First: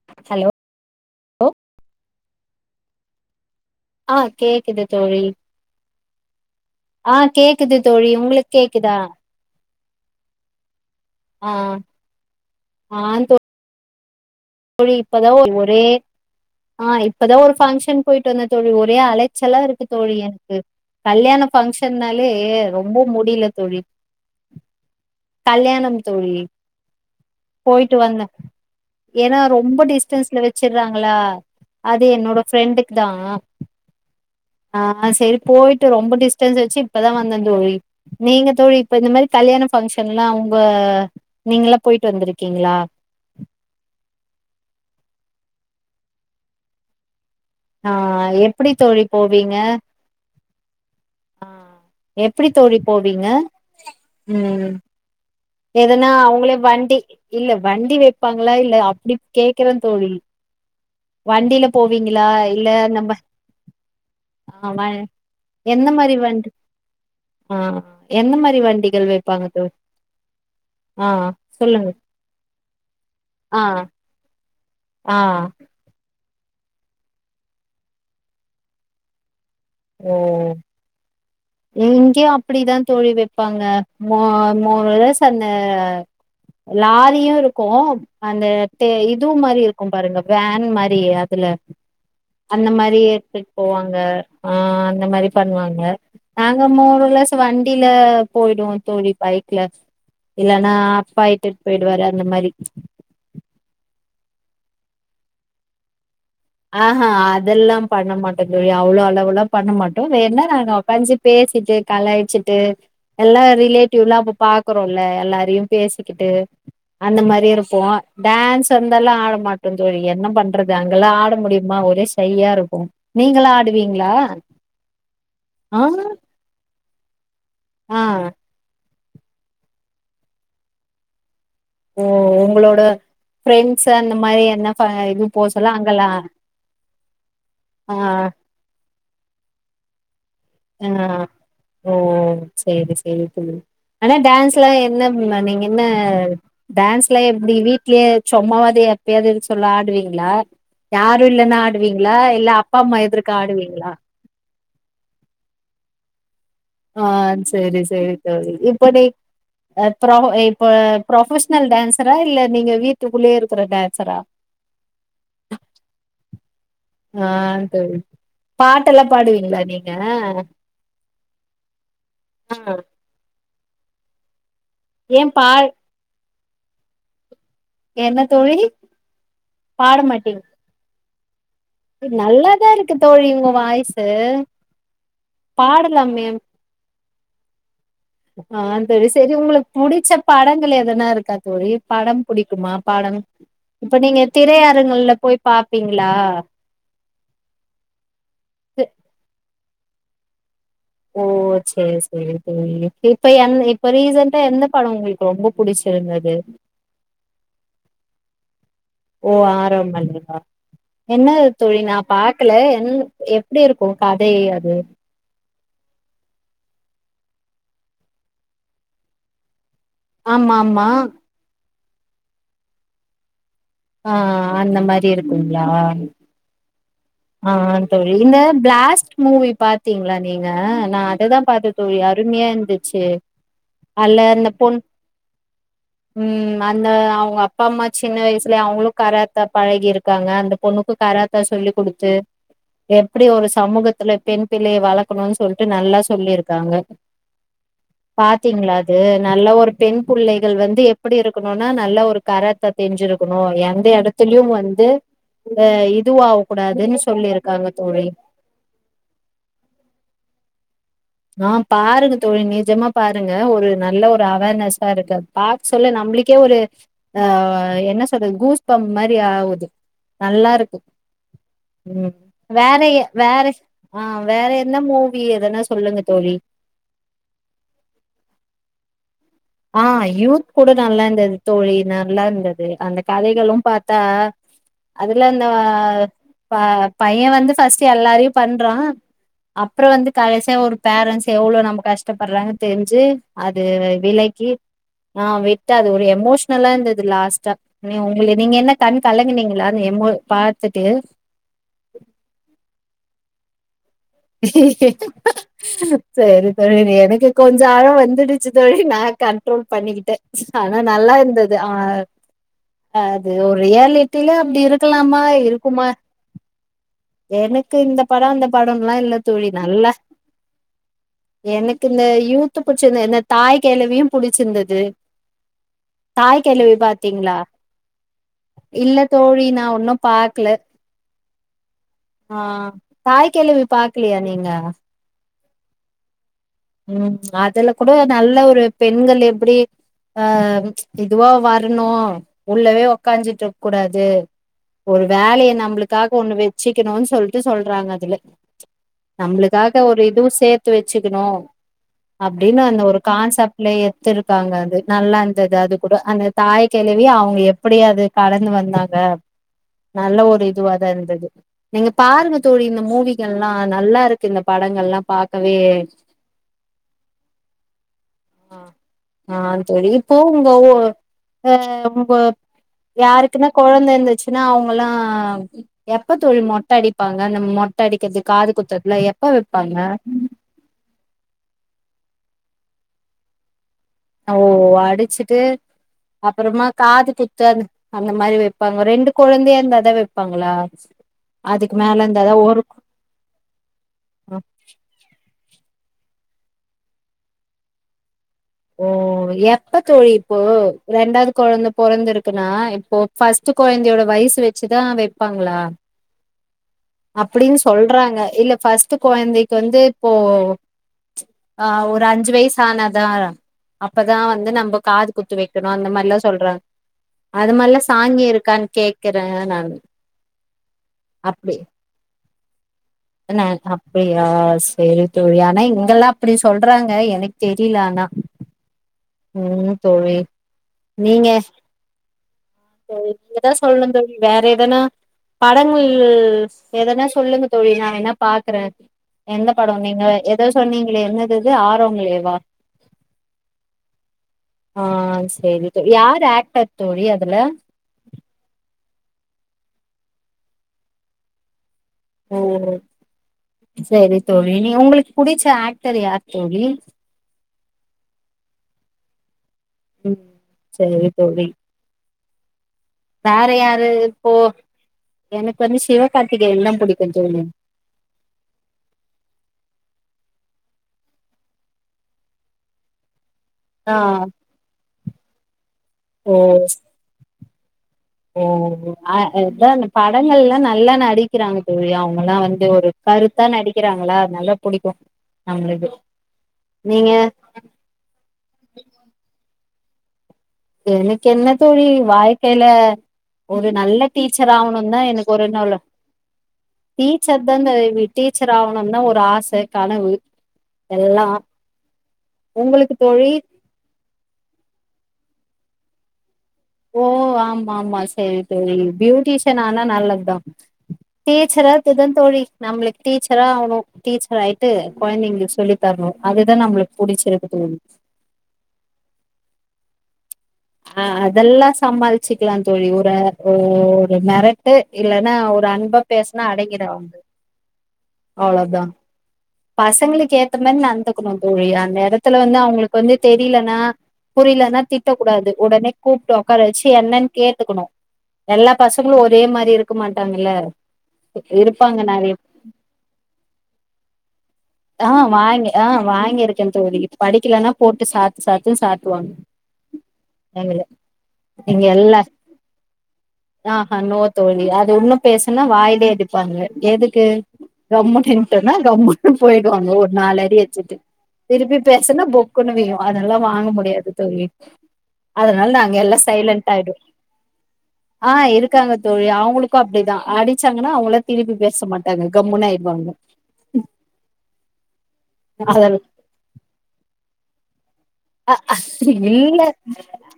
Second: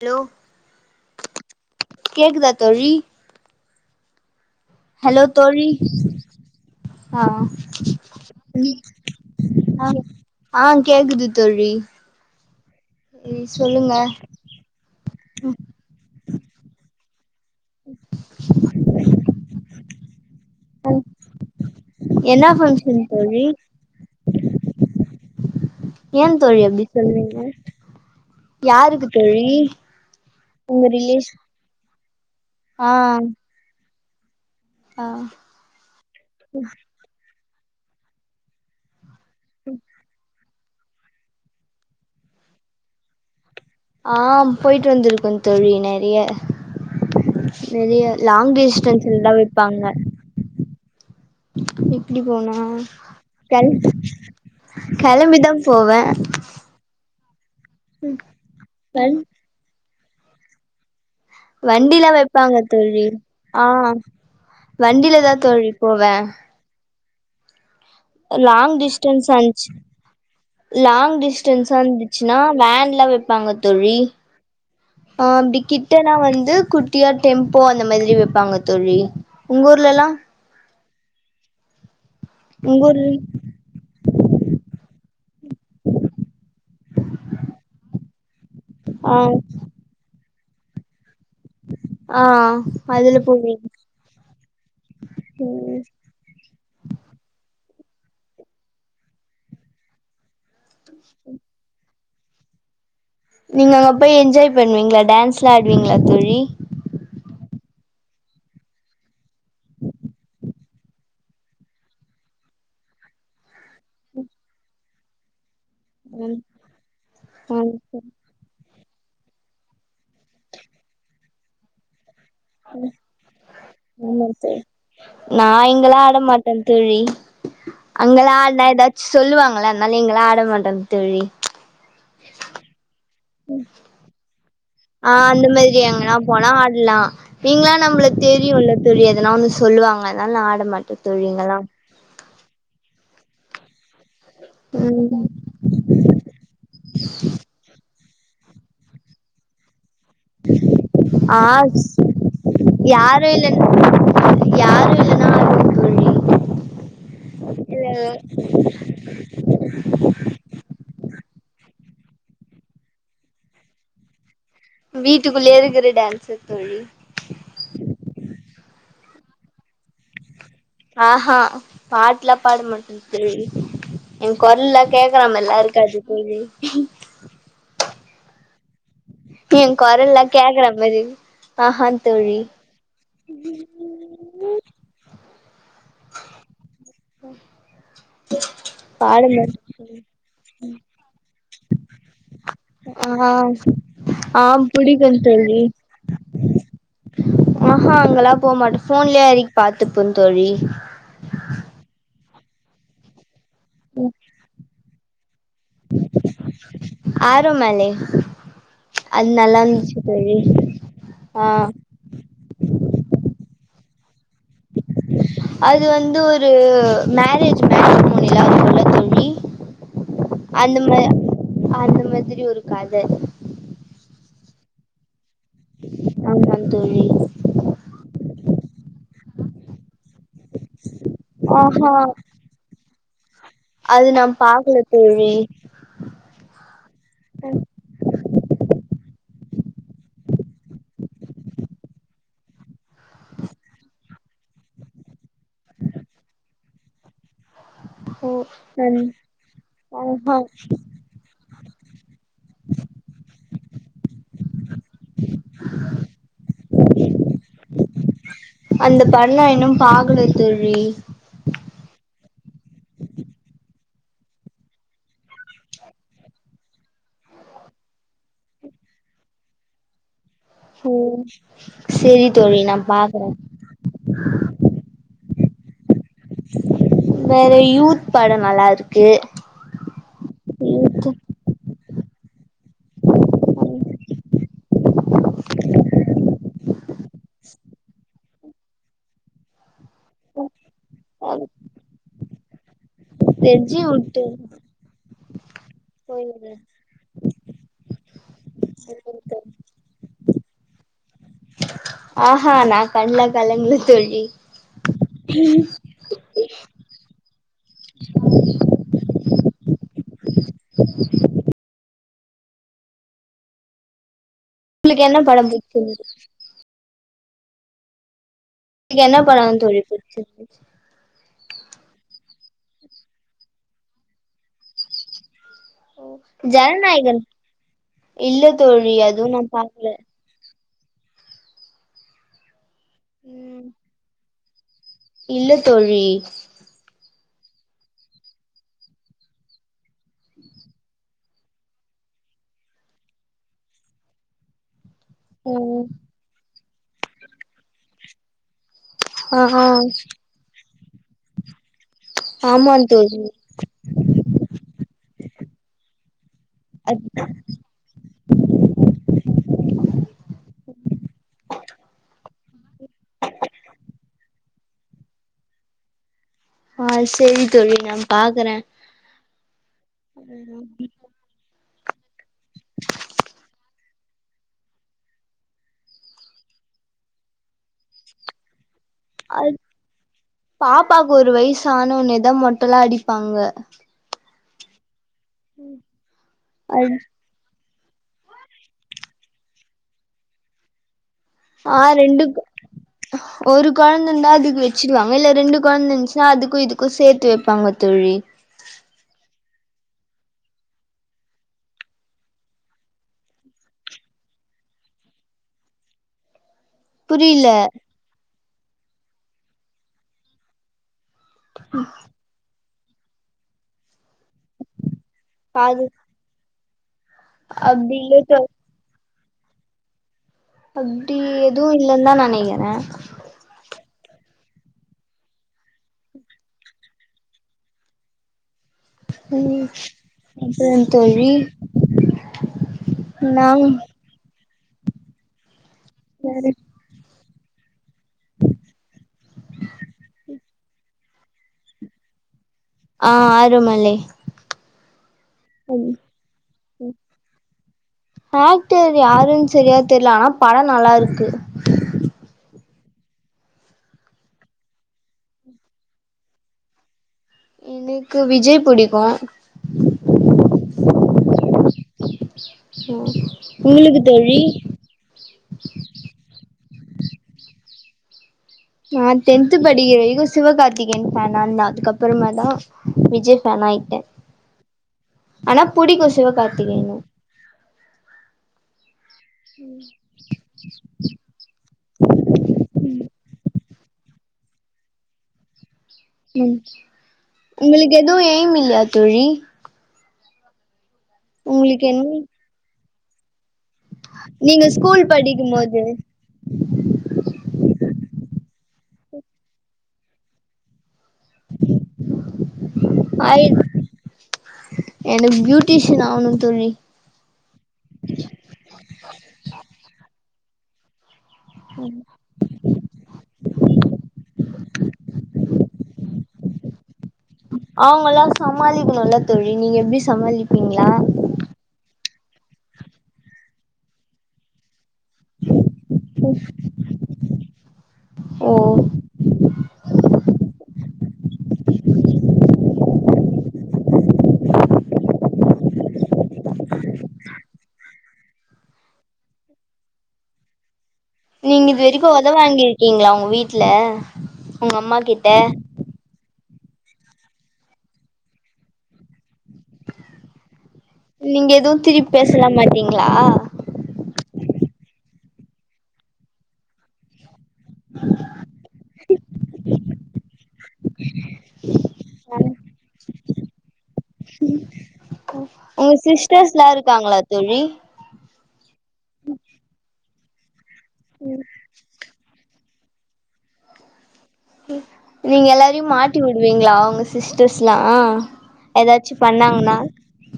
Hello கேக்குதா தோழி ஆஹ் ஹலோ தோழி ஆ ஆஹ் கேக்குது தோழி உங்களுக் கேக்குதா ஆ ஆ கேக்குது ஆ தோழி ஆ ம் சொல்லுங்க தோழி இப்பதான் ஒரே ஆஹ் இப்பதான் ஒரு ஃபங்க்ஷன் போயிட்டு வந்த தோழி ஒரே அலைச்சல்லா இருக்கு தோழி எனக்கு கல்யாண பங்க்ஷன்னாலே என்ன ரொம்ப ஃபங்க்ஷன் முடில தோழி ஏன் தோழி அப்டி சொல்றீங்க போயிட்டு வந்தே யாருக் ஏன்னா ரொம்ப டிஸ்டன்ஸ்ல வச்சிறாங்களா ரிலேஷ் அது என்னோட ஆ ஃப்ரெண்டுக்குதா ஆ ஆஹ் சேரி போயிட்டு ரொம்போ டிஸ்டன்ஸ் வெச்சு இப்பதா வந்த தோழி நீங்க தோழி இப்ப இந்த மாரி கல்யாண ஃப்ஷன்ல்லா நீங்க எல்லா போயிட்டு வந்திருக்கீங்களா ஆஹ் போயிட்டு வந்திருக்கோ தோழி நெறயா ஆ நெறய லாங் எப்டி தோழி டிஸ்டன்ஸ்லதா போவீங்க விப்பாங்க ஆ எப்படி எப்டி போனா தோழி போவீங்க கிள கிளம்பிதா எதுனா அவுங்களே வண்டி [inaudible] இல்ல வண்டி வெப்பாங்களா இல்ல அப்படி கேக்கற தோழி வண்டில வண்டியில போவீங்களா வெப்பாங்க இல்ல தோழி நம்ம ஆஹ் ஆ வ வண்டிலதா தோழி போவ ஆஹ் லாங் டிஸ்டன்ஸ் ஆந்துச்சு ஆ லாங் டிஸ்டன்ஸா சொல்லுங்க இருந்துச்சுன்னா வேன்ல்லா வெப்பாங்க ஆ தோழி ஆ ஆஹ் அப்படி கிட்டனா வந் குட்டியா டெம்போ அந்த மாதிரி வெப்பாங்க தோழி உங்க ஊர்ல எல்லா உம் இங்கேயு அப்படிதா ஊர்ல தோழி வெப்பாங்க மொ மொ ஸ் அந்த லாரியு இருக்கு அந்த ஆ இது மாரி இருக்கும் பாருங்க வேன் மாரி துல ஆ அந்த மாரி அதுல எடுத்துட்டு போவீங்க போவாங்க ஆ அந்த மாரி ம் பண்ணுவாங்க நாங்க [unintelligible] வண்டியில போயிடுவோ தோழி பைக்ல இல்ல ஆனா அப்பா இட்டுட்டு போயிடு வாரு அ இந்த மாரி நீங்க அங்க போய் என்ஜாய் பண்ணுவீங்களா டான்ஸ்லா ஆடுவீங்களா தோழி ஆஹ்ஹ் அதெல்லாம் பண்ண மாட்டந் தோழி அவ்ளோ அளவுல்லா பண்ண மாட்டோ வேனா நாங்க பஞ்சு பேசிட்டு கலாயிச்சிட்டு எல்லா ரிலேட்டிவ்லா அப்போ பாக்க இருக்கும்ல எல்லாரையும் பேசிக்கிட்டு ம் அந்த மாதிரி ஆமா இருப்போம் தோழி டான்ஸ் சந்தெல்லா ஆட மாட்டோ தோழி என்ன பண்றது அங்கல்லா ஆடு முடியுமா ஒரே ஷையாருக்கு நீங்கள்ளா ஆடுவீங்ளா ஆமா தோழி ஆஹ் தேழி அங்கல்லா ஆடுனா ஏதாச் சொல்லுவாங்கல்ல அதுனால இங்கள்ளா ஆட மாட்டே தோழி ஓ உங்களோட ஃப்ரெண்ட்ஸு அந்த மாரி என்ன ஃப இது ஆஹ் போ அந்த சொல்ல மாதிரி அங்கல்லா எங்கன்னா போனா ஆட்லா இங்கலா ஆ நம்ள தெரியுல்ல தோழி எதனா ஒன்னு சொல்லுவாங்க அதனால ஆட ஆ மாட்ட தோழி இங்கல்லா ஓ சேரி சேரி புல் ஆனா டான்ஸ்லா என்ன ம் ம்ன்ன நீங்க என்ன டான்ஸ்லா எப்டி வீட் க்லே சொம்மாவாது எப்பயாதிருக்க சொல்ல ஆடுவீங்க லா யாரு ஆ இல்லன்னா ஆடுவீங்ளா இல்ல அப்பா அம்மா யாரு எதிர்க்க இல்லன்னா ஆடுவீங்ளா யாரு இல்லன்னா ஆடுவே தோழி ஆஹ் சேரி இல்ல சேரி தோழி இப்ப நீ இப்போ நா இப்ப ப்ரொப்பெஸ் னல் டான்சரா இல்ல நீங்க வீட்டுக்குள்ளே இருக்குற டான்சரா வீட்டுக்குள்ளே இருக்குற டான்ஸர் தோழி பாடுவீங்ளா நீங்க ஆஹா பாட்லா ஆ பாட மாட்டே தோழி எ கொர்லா ஏன் பாட கேக்றாமேர்லார்க்காது தோழி என்ன தோழி எ பாட கொரல்லா மாட்டீங் கேக்கற மாதி நல்லாதா இருக்கு தோழி உங்க வாய்சு பாடலா மே ஹ்ம் ஆஹ் தெரி சேரி உங்களுக் புடிச்ச படங்கள் எதனா இருக்கா தோழி படம் புடிக்குமா படம் ஆ இப்ப நீங்க ஆ புடிக்கு திரையரங்கள்ல போய் தோழி பாப்பீங்ளா பாத்துப்ப தோழி ஓ செரி செரி தோழி இப்ப என் இப்போ ரீசன்டா எந்த படொ உங்களுக்கு ரொம்ப புடிச்சிருந்தது ஆரோமலே ஓ ஆரோமலியா ஆ என்னது தோழி நா பாக்கல என் எப் எப்படி இருக்கு அதே அது அது வந்து ஒரு மேரேஜ் மேரேஜ் மூவிலா இருக்கும்ல தோழி ஆமா அந்த ஆமா மா அந்த மாதிரி ஒரு கத ஆஹ் அந்த மாரி இருக் குங்க்ளா ஆஹ் ஆமா தோழி ஆஹ் தோழி இந்த பிளாஸ்ட் மூவி பாத்தீங்களான் நீங்க நா அததா பாத்த ஆஹா தோழி அருமையா இருந்துச்சு அது அல்ல நா அந்த பொன் பாக்கல தோழி உம் அந்த அவங்க அப்பா அம்மா சின்ன வயசு ல அவங்களு கராத்தா பழகி இருக்காங்க அந்த பொண்ணுக்கு கராத்தா சொல்லி கொடுத்து எப்டி ஒரு சமூகத்துல பெண் பிள்ளைய வளக்கணுன்னு சொல்ட்டு நல்லா சொல்லியிருக்காங்க ஓ பாத்தீங்களா அது நன் நல்ல ஒரு பெண் ஆஹா புள்ளைகள் வந்து எப்டி இருக்கனு னோனா நல்லா ஒரு காரத்த தெரிஞ்சிருக் கனு எந்த எடத்துலயு வந் து ஆ இது ஆக கூடாதுன்னு சொல்லியிருக்காங்க தோழி அந்த படோ இன்னு பாக்கல தோழி ஆஹ் பாருங்க தோழி நிஜமா பாருங்க ஒரு நல்ல ஒரு அவேர்னஸ்ஸா இருக்கு பாக்க சொல்ல நம்மளுக்கே ஒரு ஆஹ் என்ன சொல்றது கூஸ் பம் மாரி ஆவுது நல்லா இருக்கு ஓ உம் செரி தோழி நா வேற பாக்குறே வேற ஆஹ் வேற என மூவி எதனாச் சொல்லுங்க வேற யூத் படம் நல்லா இருக்கு ஆஹ் யூத் கூட நல்லா யூத்து இருந்தது தோழி நா நல்லா இருந்தது அந்த கதைகளு பாத்தா அதுல இந்த ப பைய வந்து ஃபஸ்ட் எல்லாரையு பண்றா அப் புற வந்து கடைசியா ஒரு பேரண்ட்ஸ் எவ்ளோ நம்ம கஷ்டப்படுறாங்க தெரிஞ் சு அது தெஜி விட்டு விலை கி ஆஹ் விட்டா அது ஒரு போயிரு எமோஷனலா இருந்தது லாஸ்ட்டா நீ உங்கள நீங்க என்ன கண் கலங்குனீங்களா அந்த எமோ பாத்துட்டு ஆஹ்ஹ நா கண்லா கலங்கள செரி தோழி எனக்கு கொஞ்ச அழ வந்துடுச்சு தோழி நா கண்ட்ரோல் பண்ணிக்கிட்டே ஆனா நல்லாருந்தது ஆஹ் அது ஒரு ரியாலிட் டில்ல அப்டி உங்களுக்கு என்ன இருக்கலாமா படம் இருக்குமா புடிச்சிருந்தது எனக்கு இந்த பட அந்த பட உங்களுக்கு என்ன பட தோழி புடிச்சு எனக்கு இந்த யூத் புடிச்சிருந்தது இந்த தாய் கெழவியு புடிச்சிருந்தது தாய் கெழவி ஜனநாயகன் பா்த்தீங்களா இல்ல தோழி இல்ல அதுவு தோழி நா பாக்கல ஒன்னு பாக்கல ஆஹ் தாய்க்கெழவி ம் இல்லையா நீங்க இல்ல தோழி உம் அதுல கூட நல்ல ஒரு பெண்கள் எப்படி ஆஹ் இதுவா வரணு உள்ளவே உக்காஞ்சிட்ருக்க கூடாது ஒரு வேலய ம் நம்மளுக்காக ஒண்ணு வ வச்சிக்கணுன்னு சொல்ட்டு சொல்றாங்க அதுல ஆ நம்மளுக்காக ஒரு இதுவு சேத்து வச்சுக்கணு அப்டின்னு ஆமா அந்த ஒரு தோழி கான்செப்ட்லயே எத்துருக்காங்க அது நல்லா அது அது கூட அந்த தாய் கெழவி அவங்க எப்படி அது கடந்து வந்தாங்க நல்ல ஒரு இதுவா தா இருந்தது நீங்க பாருங்க தோழி இந்த மூவிகள்ல்லா நல்லா இருக்கு இந்த படங்கள்லா பாக்கவே ஆஹ் செரி தோழி நா பாக்குறே ஆ தோழி அவங்க யாருக்குன்னா கொழந்தை இருந்துச்சுன்னா அவங்கல்லா எப்ப தோழி மொட்டை அடிப்பாங்க அந்த மொட்டை அடிக்கிறது காது குத்துதுற அது பாப்பாக்கு ஒரு வயசு ஆன ஒன்னதா மொட்டல்லா அடிப்பாங்க ஓ அடிச்சுட் விட்டு அப்பறமா காது குத்த அந்த மாதிரி வைப்பாங்க ரெண்டு குழந்தையா இருந்தாதா வைப்பாங்களா அதுக்கு ஆஹ் மேல ரெண்டு இருந்தாதா ஒரு ஒரு கொழந்த இருந்தா அதுக்கு வச்சிருவாங்க இல்ல ரெண்டு கொழந்த இந்துச்சுன்னா அதுக்கு இதுக்கு சேத்து வைப்பாங்க தோழி ஓ எப்ப தோழி இப்போ ரெண்டாவது கொழந்த பொறந்து இருக்குன்னா இப்போ பஸ்ட்டு கொழந்தையோட வயசு வச்சுதா வைப்பாங்களா புரியல அப்டின்னு சொல்றாங்க இல்ல பஸ்ட்டு கொழந்தைக்கு வந்து இப்போ ஆ ஒரு அஞ்சு வயசு ஆனாதா அப்பதா வந்து நம்ம காது குத்து வெக்கனு பாது அந்த மாரில்லா சொல்றாங் அது மாரிலா அப்டி இல்ல சாங்கிய தோ இருக்கான் கே க்கற நானு அப்டி எது இல் லன்தா நெனைக்கிற என்ன அப்படியா செரி தோழி ஆனா இங்கெல்லா அப்படி சொல்றாங்க எனக்கு தெரில ஆனா ம் லிசன் நீங்க தோழி தோழி நீங்கதா நாங் சொல்ணு தோழி வேற எதனா படங்கள் வேற எதனா சொல்லுங்க தோழி நா வேனா பாக்கற எந்த பட நீங்க எதோ சொன்னிங்களே என்னது அது ஆரோமலே வா ஆ ஆரோமலே ஆ செரி தோ யார் ஆக்டர் தோழி அதுல ஆக்ட்டர் யாருன் செரியா தெர்ல அனா படோ நல்லா இருக்கு செரி தோழி நீ உங்களுக்கு புடிச்ச ஆக்ட்டர் யார் தோழி எனக்கு விஜய் புடிக்கு ம் சேரி தோழி வேற யாரு உங்களுக்கு இப்போ தோழி எனக்கு வந்து சிவகார்த்திகேயன் தா புடிக்கு தோழி நா டென்த் படிக்கிறவரைக்கு சிவகார்த்திகேயன் பேனன்தா அதுக்கப்பறமா தா விஜய் பேனாயிட்ட ஆ அனா புடிக்கு ஓ சிவகார்த்திகேயன்ன ஓ ஓ ஆ இதா அந்த படங்கள்ல நல்லா நடிக்கறாங்க தோழி அவங்கல்லா வந்து ஒரு கருத்தா நடிக் கறாங்களா நல்லா புடிக்கு நம்ளுக்கு ம் உங்களுக்கு எதூ எய்ம் இல்லயா தோழி எனக்கென்ன உங்களுக்கு தோழி என்ன வாழ்க்கைல ஒரு நல்ல நீங்க டீச்சராவுனுந்தா ஸ்கூல் எனக்கு வேற படிக்கும் என்ன வேல போது டீச்சர்தாங்க டீச் டீச்சராவுனுன்தா ஒரு ஆச கனவு எல்லா உங்களுக்கு தோழி ஐ டீஸன் ஆவனோ ஓ ஆமா ஆமா செரி செரி ப்யூட்டிஷியன் ஆனா நல்லதுதா டீச்சரா இருக்கறதுதா தோழி நம்முளுக்கு டீச்சரா ஆவனோ டீச்சர் ஆயிட்டு கொழந்தைங்குளுக்கு சொல்லி தரணோ அது இதா நம்மளுக்கு புடிச்சிருக் அவுங்கலா சமாளிக்கணோல தோழி நீங்க எப்டி சமாளிப் ஆ அதெல்லா சமாள்ச் சிக்கலா தோழி ஒரு ஒ ஒரு மெரட்டு இல்லன்னா ஒரு அன்பா பேசனா அடங்கிறுவாங்க ஓ அவ்ளோதா பசங்களுக்கு ஏத்த மாரி நடந் த்துக்கணு தோழி அந்த எடத்துல வந்து அவுங்களுக்கு வந்து தெரிலனா புரிலனா திட்டக்கூடாது ஒடனே கூப்ட்டு ஒக்கார வெச்சு என்னன்னு கேட்டுக்கணோ எல்லா பசங்களு ஒரே மாரி இருக்க மாட்டாங்கல்ல. நீங்க இருப்பாங்க இதுவரைக்கோ ஒத நெறைய வாங்கிறுக்கீங்களா ஆ உங்க வீட்ல உங்க அம்மாகிட்ட க்க தோழி. படிக்கலன்னா போட்டு சாத்து சாத்துன்னு சாத்துவாங்க எதுவு நீங்க திருப்பி எல்லா பேசலா மாட்டீங்களா ஆஹா நோ தோழி அ ஒண்ணு பேசுனா வாய்லயே அடிப்பாங்க எதுக்கு கம்முன்னு நின்ட்டோனா கம்முன்னு போயிடுவாங்க ஒரு நாலு அடி அச்சுட்டு திருப்பி பேசுனா பொக்குனு வியூம் அதெல்லா வாங்க முடியாது தோழி அதனால உங்க நாங்க எல்லா சிஸ்டர்ஸ்லா சைலென்ட்டா ஆயிடுவோ. இருக்காங்களா தோழி ஆ இருக்காங்க தோழி அவுங்களுக்கு அப்டிதா அடி வெச்சாங்கன்னா அவுங்களே திருப்பி பேச மாட்டாங்க மூணாயிர்பாங்க நீங்க எல்லாரயு மாட்டி விடுவீங்களா உங்க சிஸ்டர்ஸ்லா அ ஏதாச்சு இல்ல பண்ணாங்கன்னா?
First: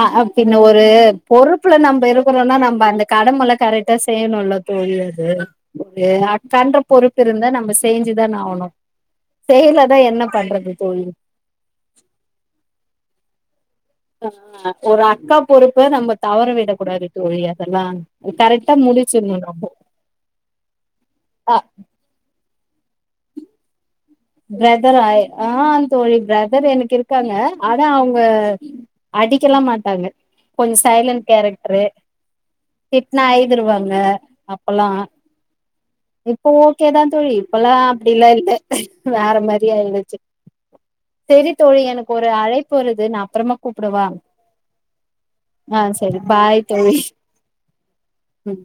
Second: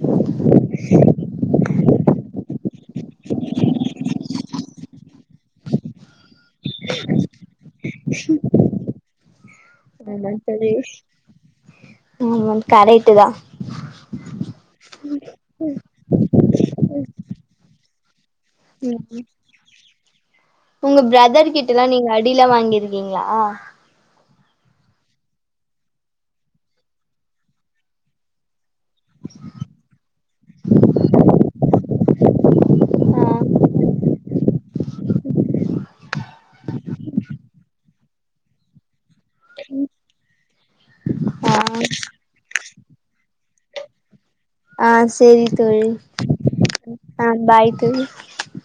ஆ பின்ன ஒரு பொறுப்புல நம்ம இருக்குறோனா நம்ம அந்த கடமல கரெக்டா செய்யணுல்ல தோழி அது அக்கான்ற பொறுப்பு இருந்தா நம்ம செஞ்சுதான ஆவணோ அதெல்லா செரி தோழி ஆ கரேட்டு தா ஆ ஒரு அக்கா பொறுப்ப நம்ம தவற விட கூடாது தோழி அதலா [unintelligible] உங்க ப்ரதர் ஆ கிட்டலா நீங்க அடியெலா வாங்கி ருக்கீங்களா ப்ரதரா ஆ தோழி ப்ரதர் எனக்கு இருக்காங்க ஆனா அவுங்க அடிக்கலா மாட்டாங்க கொஞ்சோ சைலன்டு கேரக்டரு திட்னா அழ்திருவாங்க. இப்பல்லா இப்போ ஓகேதா தோழி இப்பல்லா அப்டிலா இல்ல வேற மாரி ஆயிடுச்சு ஆ செரித்தொழி எனக்கு ஒரு அழைப் போறது நான் அப்பறமா கூப்டவா ஆஹ் செரி தோழி பாய் தோழி ஆஹ் பாய் தோழி ம்